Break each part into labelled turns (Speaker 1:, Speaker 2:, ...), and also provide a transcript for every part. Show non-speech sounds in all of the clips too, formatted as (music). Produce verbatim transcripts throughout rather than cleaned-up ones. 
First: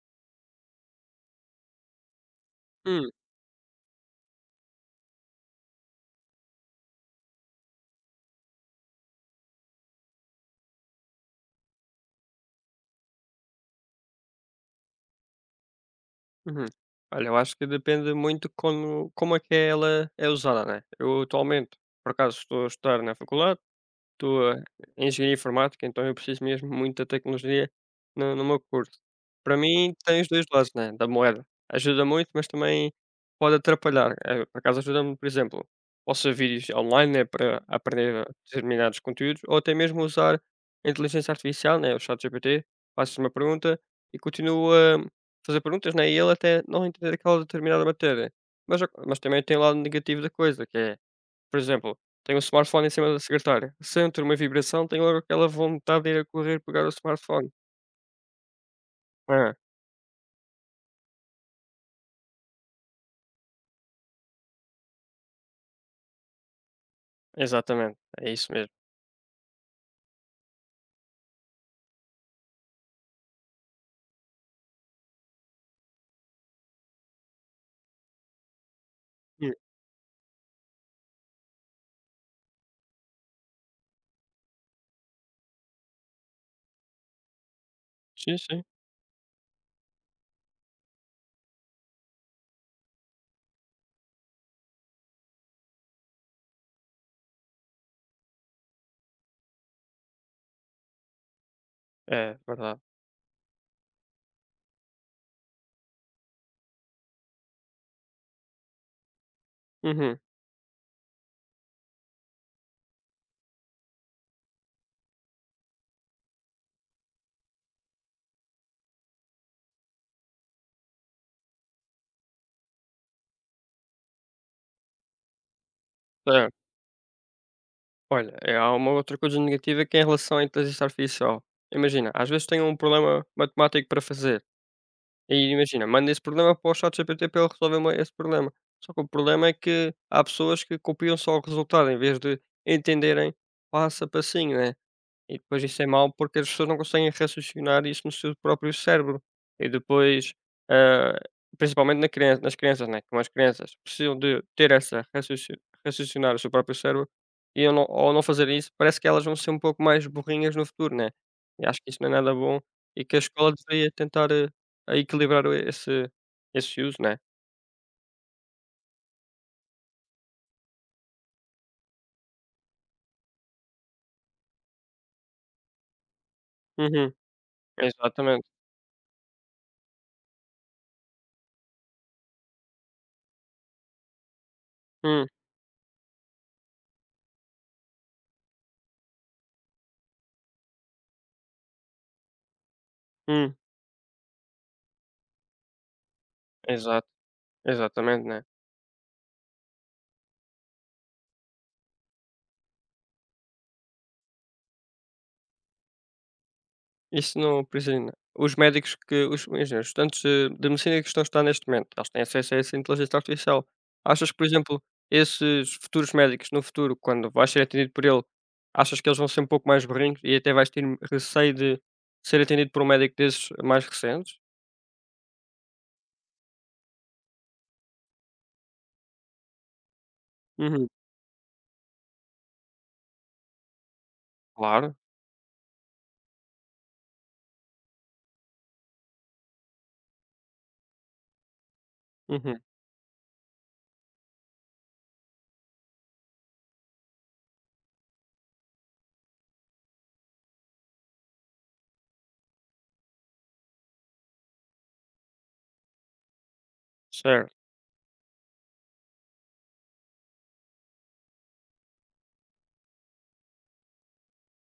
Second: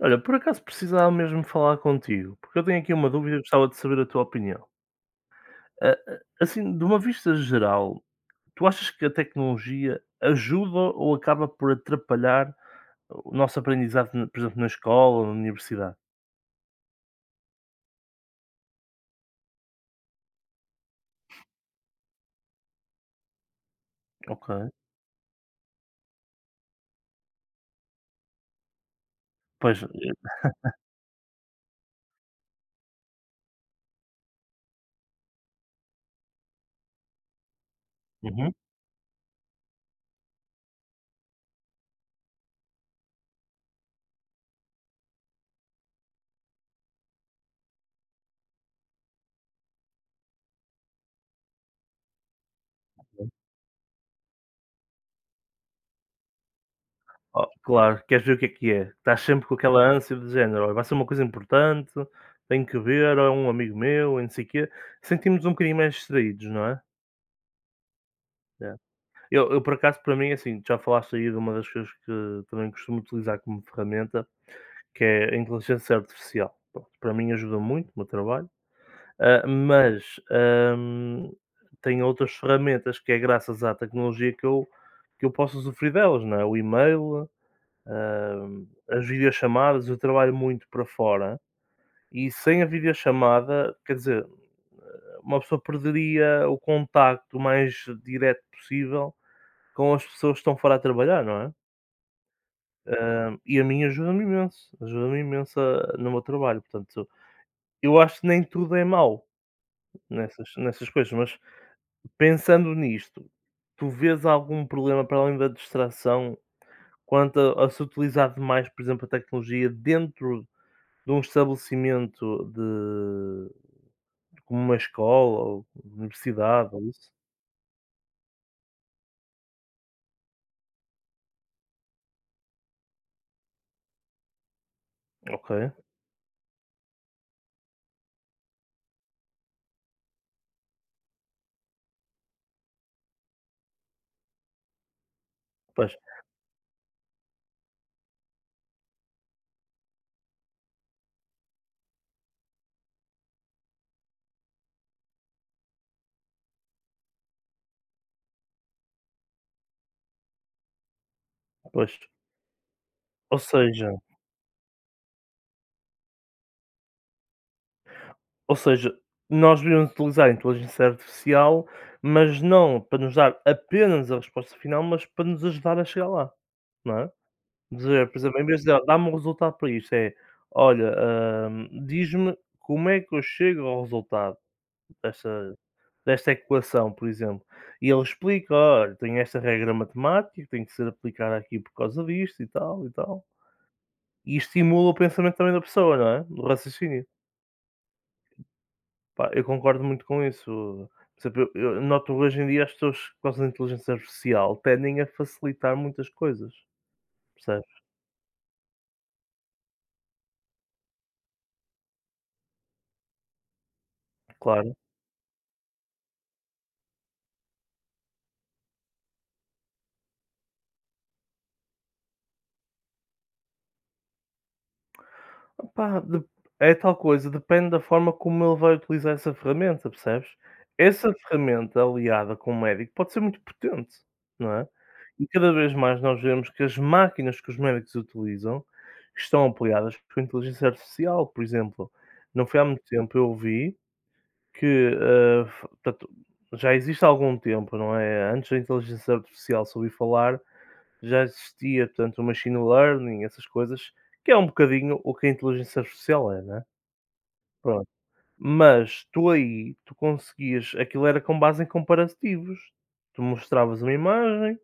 Speaker 1: Olha, por acaso precisava mesmo falar contigo, porque eu tenho aqui uma
Speaker 2: Hum,
Speaker 1: dúvida e gostava de saber a tua opinião. Ah, ah, Assim, de uma vista geral, tu achas que a tecnologia ajuda ou acaba por atrapalhar o nosso aprendizado, na- por exemplo, na escola ou na universidade?
Speaker 2: uhum. Olha, eu acho que depende muito como como é que ela é usada, né? Eu atualmente, por acaso, estou a estudar na faculdade.
Speaker 1: Ok.
Speaker 2: Estou a em engenharia informática, então eu preciso mesmo muito da tecnologia no no meu curso. Para
Speaker 1: Pois,
Speaker 2: mim tem os
Speaker 1: eh,
Speaker 2: dois lados, né, da moeda. Ajuda muito, mas também pode atrapalhar. Eh, por acaso ajuda-me, por exemplo, posso ver vídeos online, né, para aprender
Speaker 1: uhum.
Speaker 2: determinados conteúdos ou até mesmo usar a inteligência artificial, né, o chat ChatGPT, faço uma pergunta e continuo a fazer perguntas, né, e ele até não entender aquela determinada matéria. Mas a mas também tem o lado negativo da coisa, que é, por exemplo, tenho o smartphone em cima da secretária, sento uma vibração, tenho logo aquela vontade de ir a correr pegar o
Speaker 1: Ó,
Speaker 2: smartphone.
Speaker 1: claro, queres ver o que é que é? Estás sempre com
Speaker 2: ah
Speaker 1: aquela ânsia de género, "Olha, vai ser uma coisa importante, tenho que ver, ou é um amigo meu, e não sei o quê." Sentimos um bocadinho mais distraídos, não é?
Speaker 2: exatamente, é isso mesmo.
Speaker 1: Eu, eu, por acaso, para mim, assim, já falaste aí de uma das coisas que também costumo utilizar como ferramenta, que é a inteligência artificial. Pronto, para mim ajuda muito no meu trabalho, ah,
Speaker 2: Hum,
Speaker 1: mas hum, tenho outras ferramentas que é graças à tecnologia que eu, que eu posso usufruir delas, não é? O e-mail,
Speaker 2: sim, sim,
Speaker 1: hum, as videochamadas, eu trabalho muito para fora e sem a videochamada, quer dizer, uma pessoa perderia o contacto mais direto possível com as pessoas que estão fora a trabalhar, não é?
Speaker 2: é verdade.
Speaker 1: Hã, e a mim ajuda-me imenso, ajuda-me imenso a no meu trabalho, portanto, eu acho que nem tudo é mau
Speaker 2: Uhum,
Speaker 1: nessas nessas coisas, mas pensando nisto, tu vês algum problema para além da distração quanto a a se utilizar demais, por exemplo, a tecnologia dentro de um estabelecimento de como uma escola ou
Speaker 2: certo.
Speaker 1: universidade ou isso?
Speaker 2: Olha, é há uma outra coisa negativa que é em relação à inteligência artificial. Imagina, às vezes tenho um problema matemático para fazer,
Speaker 1: Ok,
Speaker 2: e imagina, manda esse problema para o chat ChatGPT para ele resolver uma- esse problema. Só que o problema é que há pessoas que copiam só o resultado em vez de entenderem passo a passinho, né? E depois isso é
Speaker 1: pois,
Speaker 2: mau porque as pessoas não conseguem raciocinar isso no seu próprio cérebro. E depois, ah, principalmente na criança, nas crianças, né? Como as crianças precisam de ter essa raciocin- raciocinar o seu próprio cérebro e eu não, ao não fazer isso, parece que elas vão ser um pouco mais burrinhas no futuro, né? E acho que
Speaker 1: pois,
Speaker 2: isso não é nada bom e que a
Speaker 1: ou
Speaker 2: escola
Speaker 1: seja
Speaker 2: deveria tentar eh, a equilibrar o- esse, esse uso, né?
Speaker 1: Ou seja, nós devíamos utilizar a inteligência artificial, mas não para nos dar apenas a resposta final, mas para nos ajudar a chegar lá, não é?
Speaker 2: Uhum,
Speaker 1: Dizer, por exemplo, em
Speaker 2: exatamente.
Speaker 1: vez de ela dá-me um resultado para isto, é: "Olha, hum, diz-me como é que eu chego ao resultado
Speaker 2: Hum,
Speaker 1: desta desta equação", por exemplo. E ele explica: "Olha, tenho esta regra matemática que tem que ser aplicada aqui por causa disto e tal e tal".
Speaker 2: hum,
Speaker 1: E estimula o pensamento também da pessoa, não é? O raciocínio.
Speaker 2: exato, exatamente, né?
Speaker 1: Pá, eu concordo muito com isso. Por exemplo, eu eu noto hoje em dia as pessoas por causa da inteligência artificial tendem a facilitar muitas coisas,
Speaker 2: Isso não
Speaker 1: percebes?
Speaker 2: precisa. Os médicos que os imagina, os estudantes de de medicina que estão a estudar neste momento, eles têm acesso a essa inteligência artificial. Achas que, por
Speaker 1: Claro.
Speaker 2: exemplo, esses futuros médicos no futuro, quando vais ser atendido por ele, achas que eles vão ser um pouco mais burrinhos e até vais ter receio de ser atendido por um médico desses mais recentes?
Speaker 1: Opá, de é tal coisa, depende da forma como ele vai utilizar essa ferramenta, percebes?
Speaker 2: Uhum,
Speaker 1: Essa ferramenta aliada com o médico pode ser muito potente, não é?
Speaker 2: claro.
Speaker 1: E cada vez mais nós vemos que as máquinas que os médicos utilizam estão apoiadas por inteligência artificial. Por exemplo, não foi
Speaker 2: Uhum,
Speaker 1: há muito tempo eu ouvi que, ah, f portanto, já existe há algum tempo, não é? Antes da inteligência artificial se ouvir falar, já existia, portanto, o machine learning, essas coisas, que é um bocadinho o que a inteligência artificial é, né?
Speaker 2: certo,
Speaker 1: Pronto. Mas tu aí, tu conseguias aquilo era com base em comparativos. Tu mostravas uma imagem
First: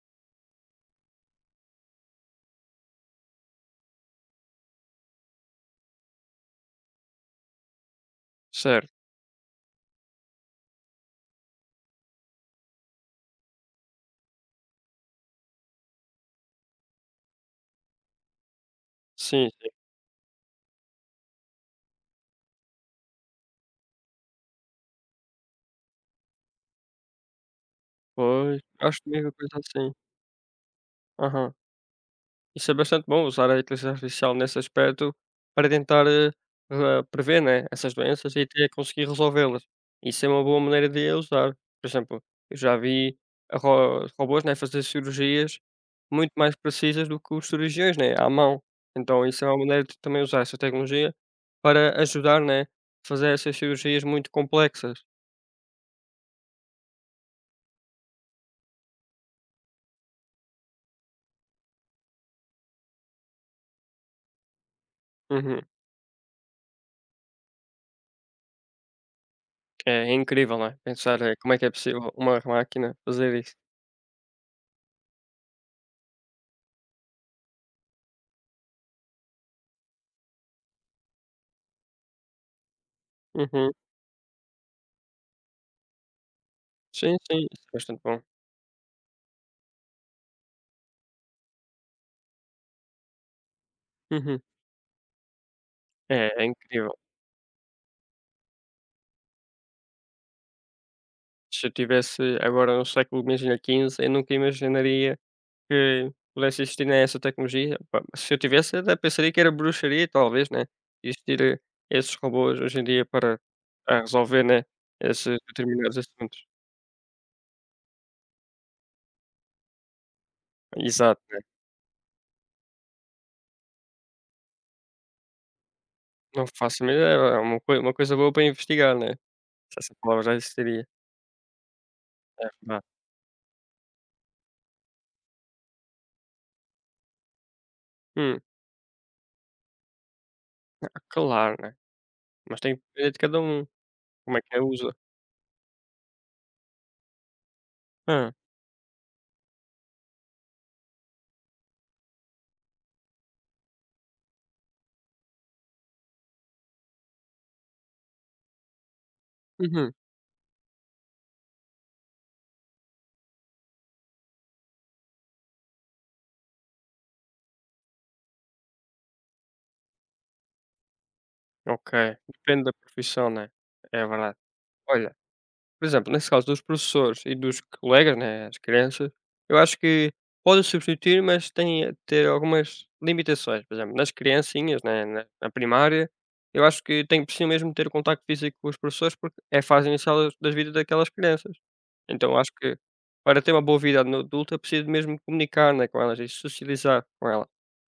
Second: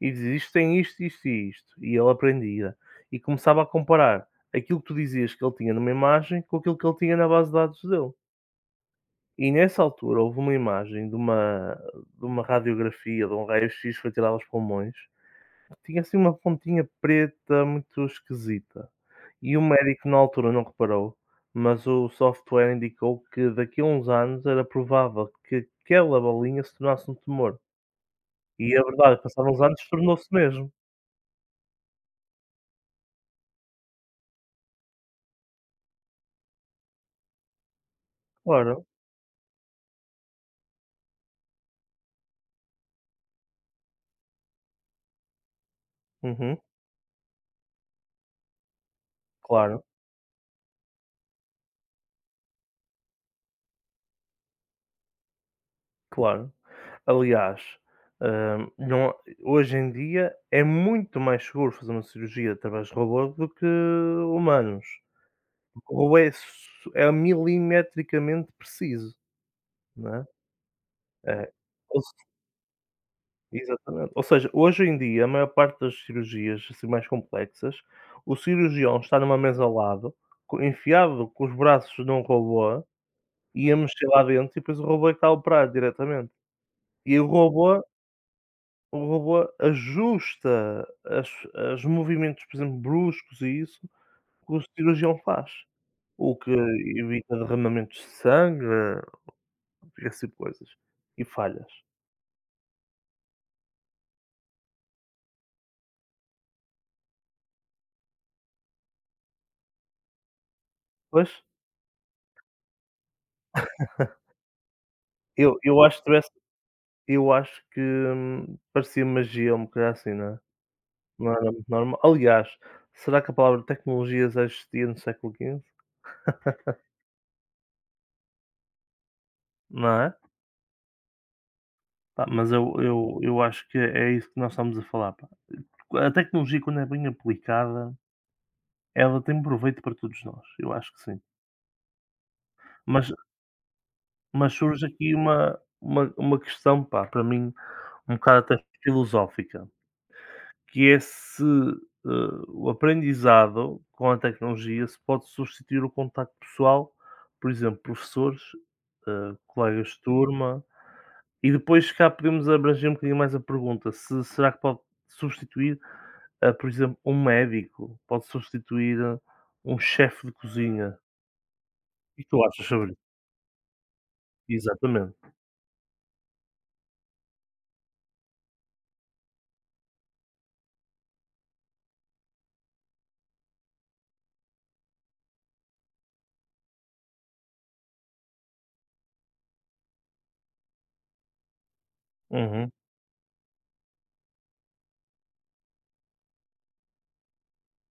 Speaker 1: e dizias: "Isto tem isto, isto e isto", e ele aprendia. E começava a comparar aquilo que tu dizias que ele tinha numa imagem com aquilo que ele tinha na base de dados dele.
Speaker 2: certo.
Speaker 1: E nessa altura houve uma imagem de uma de uma radiografia, de um raio-x que foi tirado aos pulmões, tinha assim uma pontinha preta muito esquisita.
Speaker 2: Sim,
Speaker 1: E o
Speaker 2: sim.
Speaker 1: médico na altura não reparou, mas o software indicou que daqui a uns anos era provável que aquela bolinha se tornasse um tumor.
Speaker 2: Pois,
Speaker 1: E a
Speaker 2: acho que é
Speaker 1: verdade,
Speaker 2: uma
Speaker 1: passados
Speaker 2: coisa
Speaker 1: uns anos
Speaker 2: assim.
Speaker 1: tornou-se mesmo.
Speaker 2: Aham. Isso é bastante bom usar a inteligência artificial nesse aspecto para tentar, eh, re prever, né, essas doenças e até
Speaker 1: Claro.
Speaker 2: conseguir resolvê-las. Isso é uma boa maneira de a usar. Por exemplo, eu já vi a ro robôs, né, fazer cirurgias muito mais
Speaker 1: Uhum.
Speaker 2: precisas do que os cirurgiões, né, à mão. Então isso é uma
Speaker 1: Claro,
Speaker 2: maneira de também usar essa tecnologia para ajudar, né, a fazer essas cirurgias muito complexas.
Speaker 1: claro. Aliás, hã, não, hoje em dia é muito mais seguro fazer uma cirurgia através de robôs do que humanos.
Speaker 2: Uhum.
Speaker 1: O robô é su é milimetricamente preciso,
Speaker 2: É é
Speaker 1: não é?
Speaker 2: incrível, né. Pensar, eh,
Speaker 1: É.
Speaker 2: como é que é
Speaker 1: Ou
Speaker 2: possível
Speaker 1: se
Speaker 2: uma máquina fazer isso.
Speaker 1: Exatamente. Ou seja, hoje em dia, a maior parte das cirurgias, assim, mais complexas, o cirurgião está numa mesa ao lado, co enfiado com os braços num robô e
Speaker 2: Uhum.
Speaker 1: a mexer lá dentro e depois o robô é que está a operar diretamente.
Speaker 2: Sim,
Speaker 1: E o
Speaker 2: sim, isso é
Speaker 1: robô
Speaker 2: bastante bom.
Speaker 1: O robô ajusta as as movimentos, por exemplo, bruscos e isso,
Speaker 2: Uhum.
Speaker 1: que o cirurgião faz, o
Speaker 2: É, é
Speaker 1: que
Speaker 2: incrível.
Speaker 1: evita derramamentos de sangue, esse tipo de coisas, e falhas.
Speaker 2: Se eu tivesse agora no século, imagina, quinze, eu nunca imaginaria que pudesse existir, né, essa tecnologia. Pá, se eu tivesse, eu até pensaria que era bruxaria, talvez, né,
Speaker 1: Pois,
Speaker 2: existir, eh, esses robôs hoje em dia para, ah, resolver, né, esses
Speaker 1: eu eu
Speaker 2: determinados
Speaker 1: acho que tivesse
Speaker 2: assuntos.
Speaker 1: eu acho que, hum, parecia magia, um coisa assim, não é?
Speaker 2: Exato,
Speaker 1: Não
Speaker 2: né.
Speaker 1: era muito normal. Aliás, será que a palavra tecnologia já existia no século quinze?
Speaker 2: Não
Speaker 1: (laughs)
Speaker 2: faço a mínima ideia, é uma coi uma coisa boa para investigar, né, se
Speaker 1: Não
Speaker 2: essa
Speaker 1: é?
Speaker 2: palavra já existiria.
Speaker 1: Pá,
Speaker 2: É
Speaker 1: mas eu
Speaker 2: verdade.
Speaker 1: eu eu acho que é isso que nós estamos a falar, pá. A tecnologia, quando é bem aplicada,
Speaker 2: Hum,
Speaker 1: ela tem proveito para todos nós, eu acho que
Speaker 2: ah,
Speaker 1: sim.
Speaker 2: claro, né, mas tem que depender
Speaker 1: Mas
Speaker 2: de cada um, como é
Speaker 1: mas
Speaker 2: que a
Speaker 1: surge
Speaker 2: usa.
Speaker 1: aqui uma uma uma questão, pá, para mim um
Speaker 2: Ah.
Speaker 1: bocado até filosófica, que é se, eh, o aprendizado com a tecnologia se pode substituir o contacto pessoal, por exemplo, professores, eh, colegas
Speaker 2: Uhum,
Speaker 1: de turma, e depois cá podemos abranger um bocadinho mais a pergunta, se será que pode substituir, eh, por exemplo, um médico, pode substituir eh, um chefe de cozinha.
Speaker 2: ok,
Speaker 1: E tu
Speaker 2: depende
Speaker 1: achas
Speaker 2: da
Speaker 1: sobre isso?
Speaker 2: profissão, né, é verdade. Olha,
Speaker 1: Exatamente.
Speaker 2: por exemplo, nesse caso dos professores e dos colegas, né, as crianças, eu acho que podem substituir, mas têm a ter algumas limitações. Por exemplo, nas criancinhas, né, na, na primária, eu acho que tem, precisam mesmo ter o contacto físico com os professores, porque é a fase inicial das- da vida daquelas crianças. Então acho
Speaker 1: Uhum.
Speaker 2: que para ter uma boa vida no adulta preciso mesmo comunicar, né, com elas e socializar com ela.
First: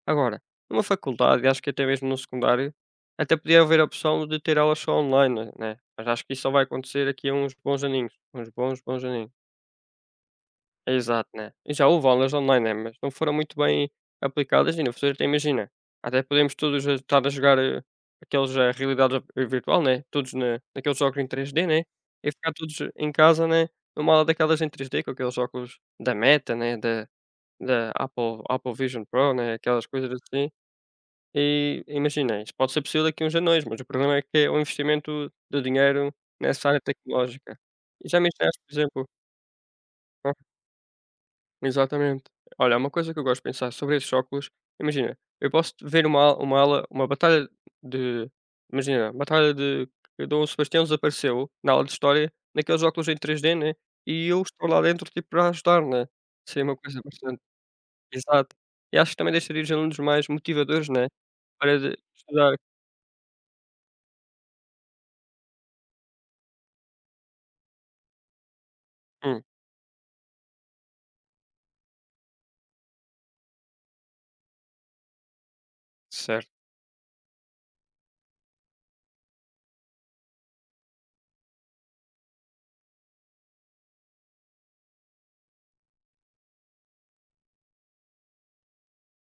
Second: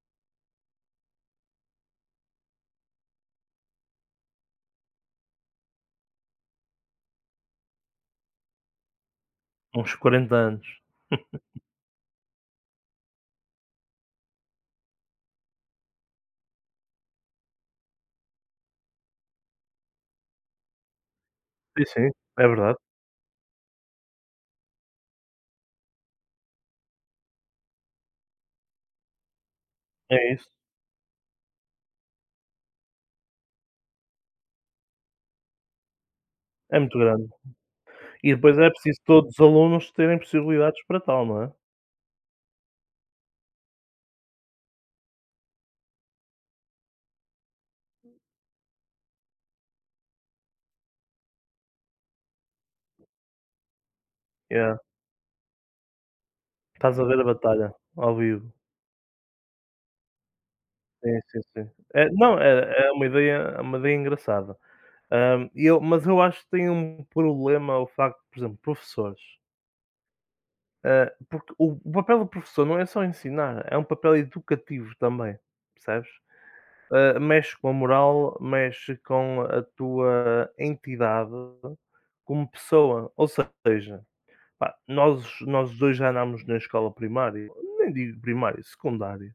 Speaker 2: Agora, numa faculdade, acho que até mesmo no secundário, até podia haver a opção de ter aulas só online, né? Mas acho que isso só vai acontecer aqui a uns bons aninhos. Uns bons, bons aninhos.
Speaker 1: Uns quarenta anos.
Speaker 2: Exato, né. E já houve aulas online, né, mas não foram muito bem aplicadas e no futuro até imagina, até podemos todos, eh, estar a jogar, eh, aqueles, eh, realidade v virtual, né, todos na naqueles óculos em três D, né,
Speaker 1: Sim, sim,
Speaker 2: e
Speaker 1: é
Speaker 2: ficar todos
Speaker 1: verdade.
Speaker 2: em casa, né, numa aula daquelas em três D com aqueles óculos da Meta, né, da da Apple Apple Vision Pro, né, aquelas coisas
Speaker 1: É isso.
Speaker 2: assim. E imagina, isso pode ser possível daqui a uns anos, mas o problema é que é um investimento do dinheiro nessa
Speaker 1: É
Speaker 2: área
Speaker 1: muito grande.
Speaker 2: tecnológica. E já
Speaker 1: E
Speaker 2: imaginaste,
Speaker 1: depois é
Speaker 2: por
Speaker 1: preciso
Speaker 2: exemplo, ok.
Speaker 1: todos os alunos terem possibilidades para tal, não é?
Speaker 2: Exatamente. Olha, uma coisa que eu gosto de pensar sobre esses óculos, imagina, eu posso ver uma, al- uma ala, uma batalha de. Imagina, batalha de que Dom Sebastião desapareceu na aula de história, naqueles óculos em três D, né? E eu estou
Speaker 1: Yeah.
Speaker 2: lá dentro, tipo, para ajudar, né? Seria uma
Speaker 1: Estás
Speaker 2: coisa
Speaker 1: a ver a
Speaker 2: bastante.
Speaker 1: batalha, ao vivo.
Speaker 2: Exato. E acho que também deixaria os alunos mais motivadores, né?
Speaker 1: Sim, sim, sim.
Speaker 2: Para de-
Speaker 1: É, não,
Speaker 2: estudar.
Speaker 1: é é uma ideia é uma ideia engraçada. Hã, e eu mas eu acho que tem um problema o facto, por exemplo, professores,
Speaker 2: Hum,
Speaker 1: hã, porque o o papel do professor não é só ensinar, é um papel educativo também, percebes?
Speaker 2: certo.
Speaker 1: eh, mexe com a moral, mexe com a tua entidade como pessoa. Ou seja, pá, nós, nós dois já andámos na escola primária, nem digo primária, secundária.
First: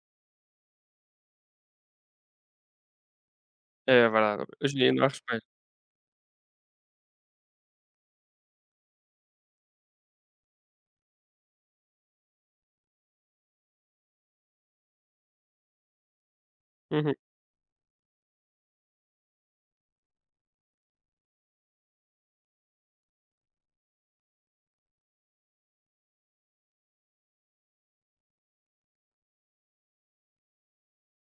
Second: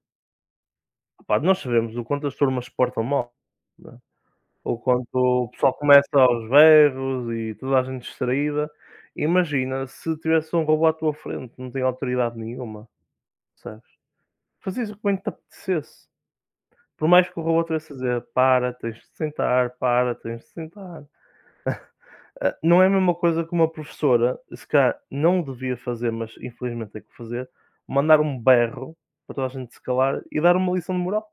Speaker 1: Pá, nós sabemos o quanto as turmas se portam mal, né?
Speaker 2: É verdade. Hoje
Speaker 1: O
Speaker 2: em dia não
Speaker 1: quanto
Speaker 2: há respeito.
Speaker 1: o pessoal começa aos berros e toda a gente distraída. Imagina se tivesse um robô à tua frente, não tem autoridade nenhuma, sabes? Fazias o que bem te apetecesse. Por
Speaker 2: Uhum.
Speaker 1: mais que o robô tivesse a dizer: "Para, tens de sentar, para, tens de sentar", ah, não é a mesma coisa que uma professora, se calhar não devia fazer, mas infelizmente tem que fazer, mandar um berro para toda a gente se calar e dar uma lição de moral,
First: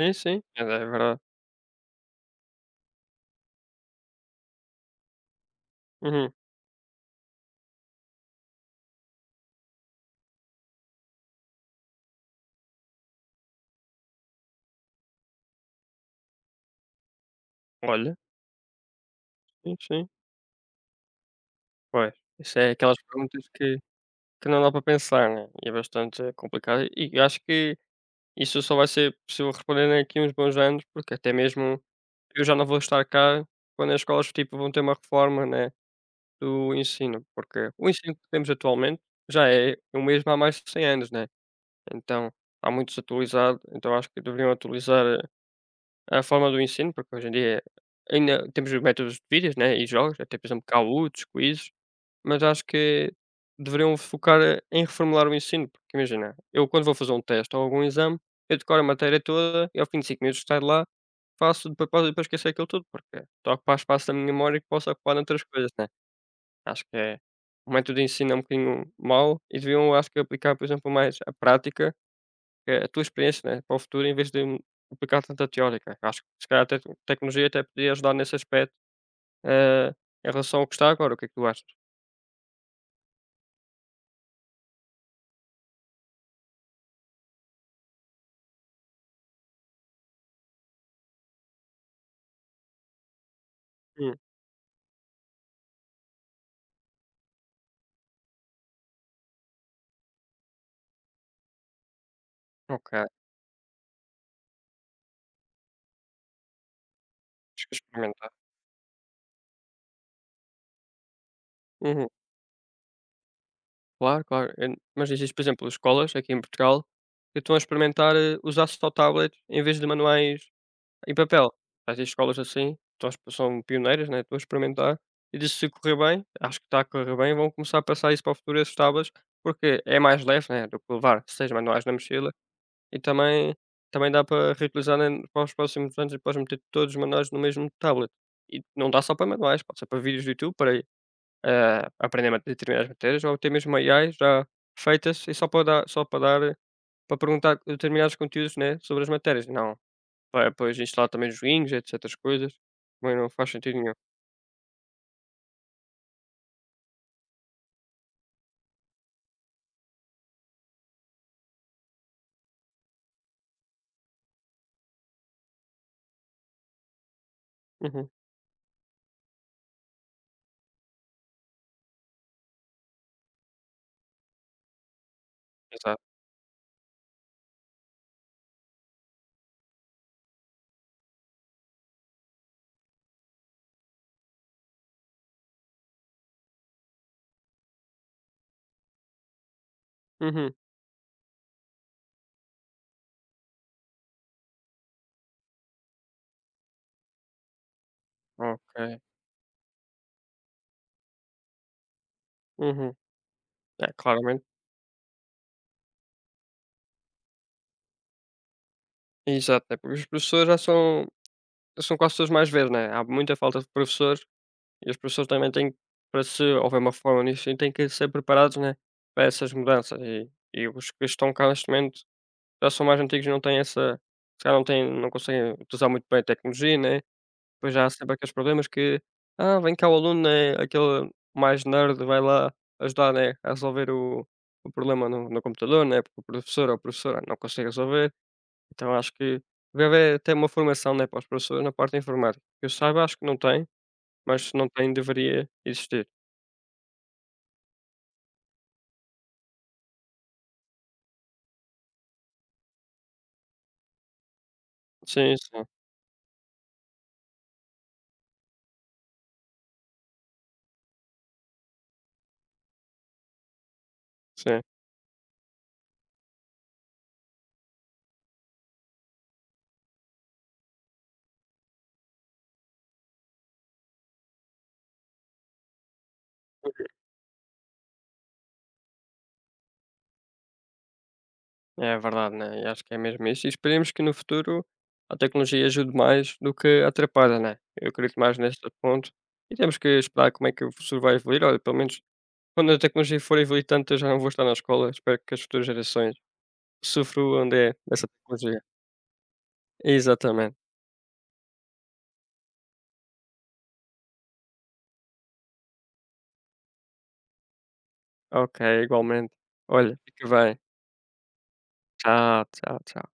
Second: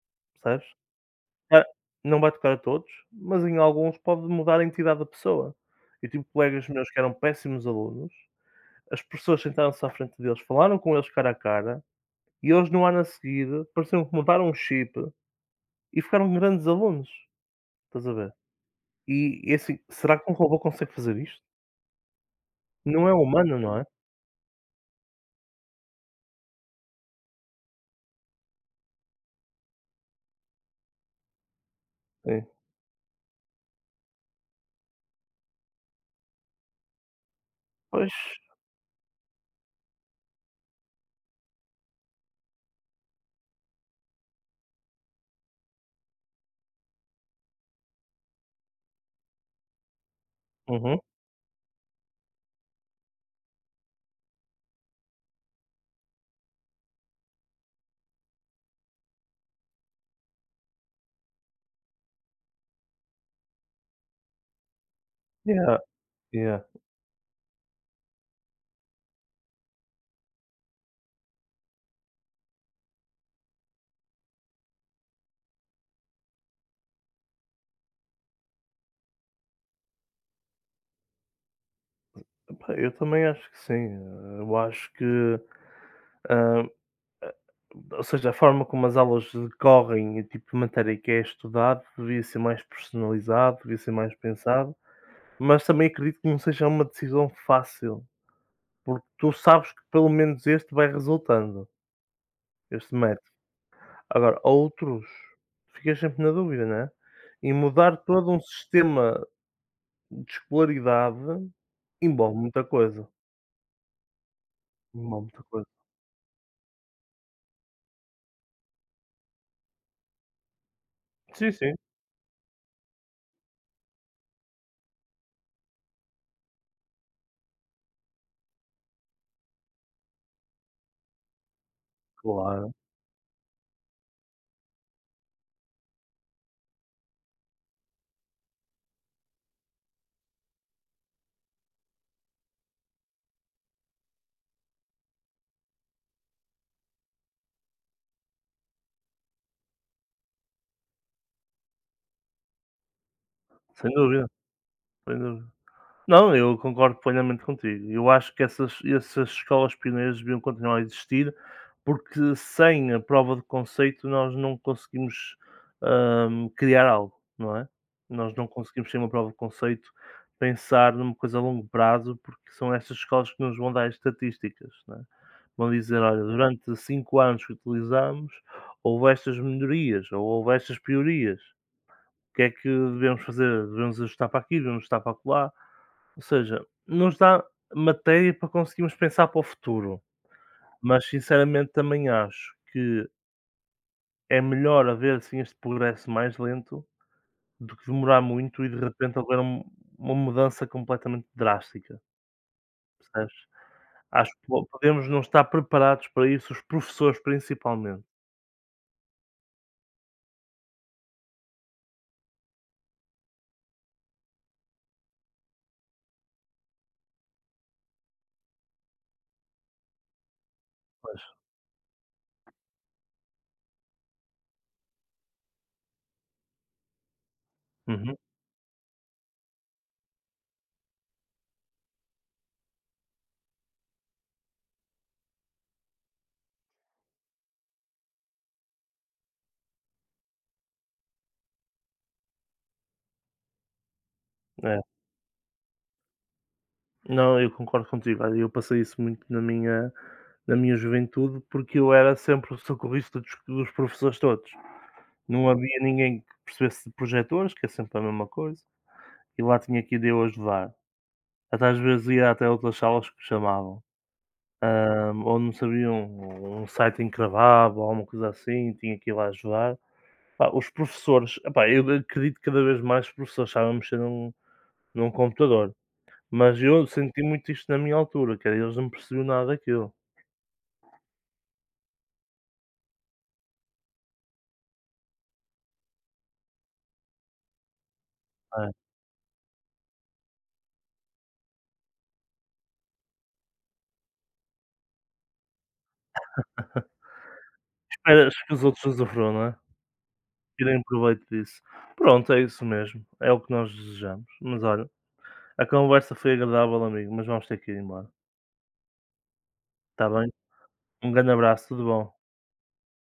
Speaker 2: Sim, sim. É
Speaker 1: percebes?
Speaker 2: é verdade.
Speaker 1: Ah, não vai tocar a todos, mas em alguns pode mudar a entidade da pessoa. Eu tive
Speaker 2: Uhum.
Speaker 1: colegas meus que eram péssimos alunos, as pessoas sentaram-se à frente deles, falaram com eles cara a cara e eles no ano a seguir pareciam que mudaram um chip e ficaram grandes alunos, estás a
Speaker 2: Olha,
Speaker 1: ver? E e
Speaker 2: sim,
Speaker 1: assim,
Speaker 2: sim.
Speaker 1: será que um robô consegue fazer isto?
Speaker 2: Pois. Isso é aquelas
Speaker 1: Não é
Speaker 2: perguntas
Speaker 1: humano, não
Speaker 2: que
Speaker 1: é?
Speaker 2: Que não dá para pensar, né, e é bastante complicado e e acho que isso só vai ser possível responder daqui uns bons anos, porque até mesmo eu
Speaker 1: É.
Speaker 2: já não vou estar cá quando as escolas, tipo, vão ter uma reforma, né, do ensino, porque o
Speaker 1: Pois.
Speaker 2: ensino que temos atualmente já é o mesmo há mais de cem anos, né, então está muito desatualizado, então acho que deveriam atualizar a forma do ensino, porque hoje em dia ainda temos os métodos de vídeos, né, e jogos, até por exemplo
Speaker 1: Uhum.
Speaker 2: causos, quizzes, mas acho que deveriam focar eh, em reformular o ensino, porque imagina, eu quando vou fazer um teste ou algum exame, eu decoro a matéria toda e ao fim de cinco minutos de estar lá, faço de propósito para esquecer aquilo tudo, porque só ocupar espaço da minha memória que posso ocupar noutras coisas,
Speaker 1: Yeah,
Speaker 2: né.
Speaker 1: yeah.
Speaker 2: Acho que é o método de ensino é um bocadinho mau e deviam, acho que aplicar, por exemplo, mais a prática eh, a tua experiência, né, para o futuro em vez de hum, aplicar tanta teórica. Acho que se calhar a tec- tecnologia até podia ajudar nesse aspecto, eh, em relação ao que está agora. O que é que tu achas?
Speaker 1: Epá, eu também acho que sim. Eh, eu acho que, hã, eh, ou seja, a forma como as aulas decorrem e o tipo de matéria que é estudado devia ser mais personalizado, devia ser mais
Speaker 2: Hum,
Speaker 1: pensado, mas também acredito que não seja uma decisão fácil, porque tu sabes que pelo menos este vai resultando, este
Speaker 2: ok,
Speaker 1: método. Agora, outros, ficas sempre na dúvida, não é? E
Speaker 2: acho que
Speaker 1: mudar todo
Speaker 2: experimentar.
Speaker 1: um sistema de escolaridade
Speaker 2: Uhum,
Speaker 1: envolve muita coisa,
Speaker 2: claro, claro. Eh, Mas
Speaker 1: envolve
Speaker 2: existe,
Speaker 1: muita
Speaker 2: por exemplo,
Speaker 1: coisa.
Speaker 2: escolas aqui em Portugal que estão a experimentar eh, usar só tablets em vez de manuais em papel.
Speaker 1: Sim, sim,
Speaker 2: Existem escolas assim, estão a exp- são pioneiras, né? Estão a experimentar. E disse se correr bem, acho que está a correr bem, vão começar a passar isso para o futuro, esses tablets, porque é mais leve, né? Do que levar seis manuais na mochila.
Speaker 1: claro,
Speaker 2: E também também dá para reutilizar em para os próximos anos e podes meter todos os manuais no mesmo tablet. E não dá só para manuais, pode ser para vídeos do YouTube, para, eh, aprender ma determinadas matérias ou até mesmo A I já feitas e só para dar só para dar eh, para perguntar determinados conteúdos, né, sobre as matérias. Não, para depois instalar também joguinhos, et cetas coisas, também não faz sentido
Speaker 1: sem
Speaker 2: nenhum.
Speaker 1: dúvida, sem dúvida. Não, eu concordo plenamente contigo. Eu acho que essas, essas escolas pioneiras deviam continuar a existir, porque sem a prova de conceito nós não conseguimos hum, criar algo, não é?
Speaker 2: Uhum,
Speaker 1: Nós não conseguimos sem uma prova de conceito pensar numa coisa a longo prazo, porque são estas escolas que nos vão dar estatísticas, não é? Vão dizer,
Speaker 2: exato.
Speaker 1: olha, durante cinco anos que utilizamos, houve estas melhorias, ou houve estas piorias. O que é que devemos fazer? Devemos ajustar para aqui, devemos ajustar para lá? Ou seja, não nos dá matéria para conseguirmos pensar para o futuro.
Speaker 2: Uhum,
Speaker 1: Mas sinceramente também acho que é melhor haver assim este progresso mais lento do que demorar muito e de
Speaker 2: ok.
Speaker 1: repente haver um- uma mudança completamente drástica,
Speaker 2: Uhum.
Speaker 1: percebes?
Speaker 2: É,
Speaker 1: Acho
Speaker 2: claramente.
Speaker 1: que po- podemos não estar preparados para isso, os professores principalmente.
Speaker 2: Exato, né, porque os professores já são são quase todos mais velhos, né, há muita falta de professores. E os professores também têm, que- para se houver uma reforma nisso, sim, têm que ser preparados, né, para essas mudanças. E, e os que estão cá neste momento já são mais antigos e não têm essa. Se calhar não, têm, não conseguem utilizar muito bem a tecnologia, né? Depois já há sempre
Speaker 1: Uhum.
Speaker 2: aqueles problemas que. Ah, vem cá o aluno, né? Aquele mais nerd vai lá ajudar, né? A resolver o, o problema no, no computador, né? Porque o professor ou a professora não consegue resolver. Então acho que deve haver até uma formação, né? Para os professores na parte informática. Que eu saiba, acho que não tem, mas se não tem, deveria existir.
Speaker 1: Não, eu concordo contigo. Olha, eu passei isso muito na minha na minha juventude, porque eu era sempre o socorrista dos dos professores todos.
Speaker 2: Sim,
Speaker 1: Não
Speaker 2: sim,
Speaker 1: havia ninguém que percebesse de projetores, que é sempre a mesma coisa, e lá tinha que ir eu ajudar. Até às vezes ia até outras salas que me chamavam,
Speaker 2: sim.
Speaker 1: hã, ou não sabiam, um site encravava ou alguma coisa assim, tinha que ir lá ajudar. Pá, os professores, epá, eu acredito que cada vez mais os professores sabem mexer num num computador. Mas eu senti muito isto na minha altura, que era eles não percebiam nada daquilo.
Speaker 2: É verdade, né? E acho que é mesmo isso. E esperemos que no futuro a tecnologia ajude mais do que atrapalha, né? Eu acredito mais neste
Speaker 1: É.
Speaker 2: ponto. E temos que esperar como é que o futuro vai evoluir. Olha, pelo menos quando a tecnologia for evoluir tanto, eu já não vou estar na escola. Espero que as futuras gerações sofram onde é essa
Speaker 1: Esperas que
Speaker 2: tecnologia.
Speaker 1: os outros usufruam, não é?
Speaker 2: Exatamente.
Speaker 1: Tirem proveito disso. Pronto, é isso mesmo, é o que nós desejamos. Mas olha, a conversa foi agradável, amigo, mas vamos ter que ir embora,
Speaker 2: Ok, igualmente. Olha,
Speaker 1: está
Speaker 2: fica
Speaker 1: bem?
Speaker 2: bem.
Speaker 1: Um grande abraço, tudo bom.
Speaker 2: Tchau, tchau, tchau.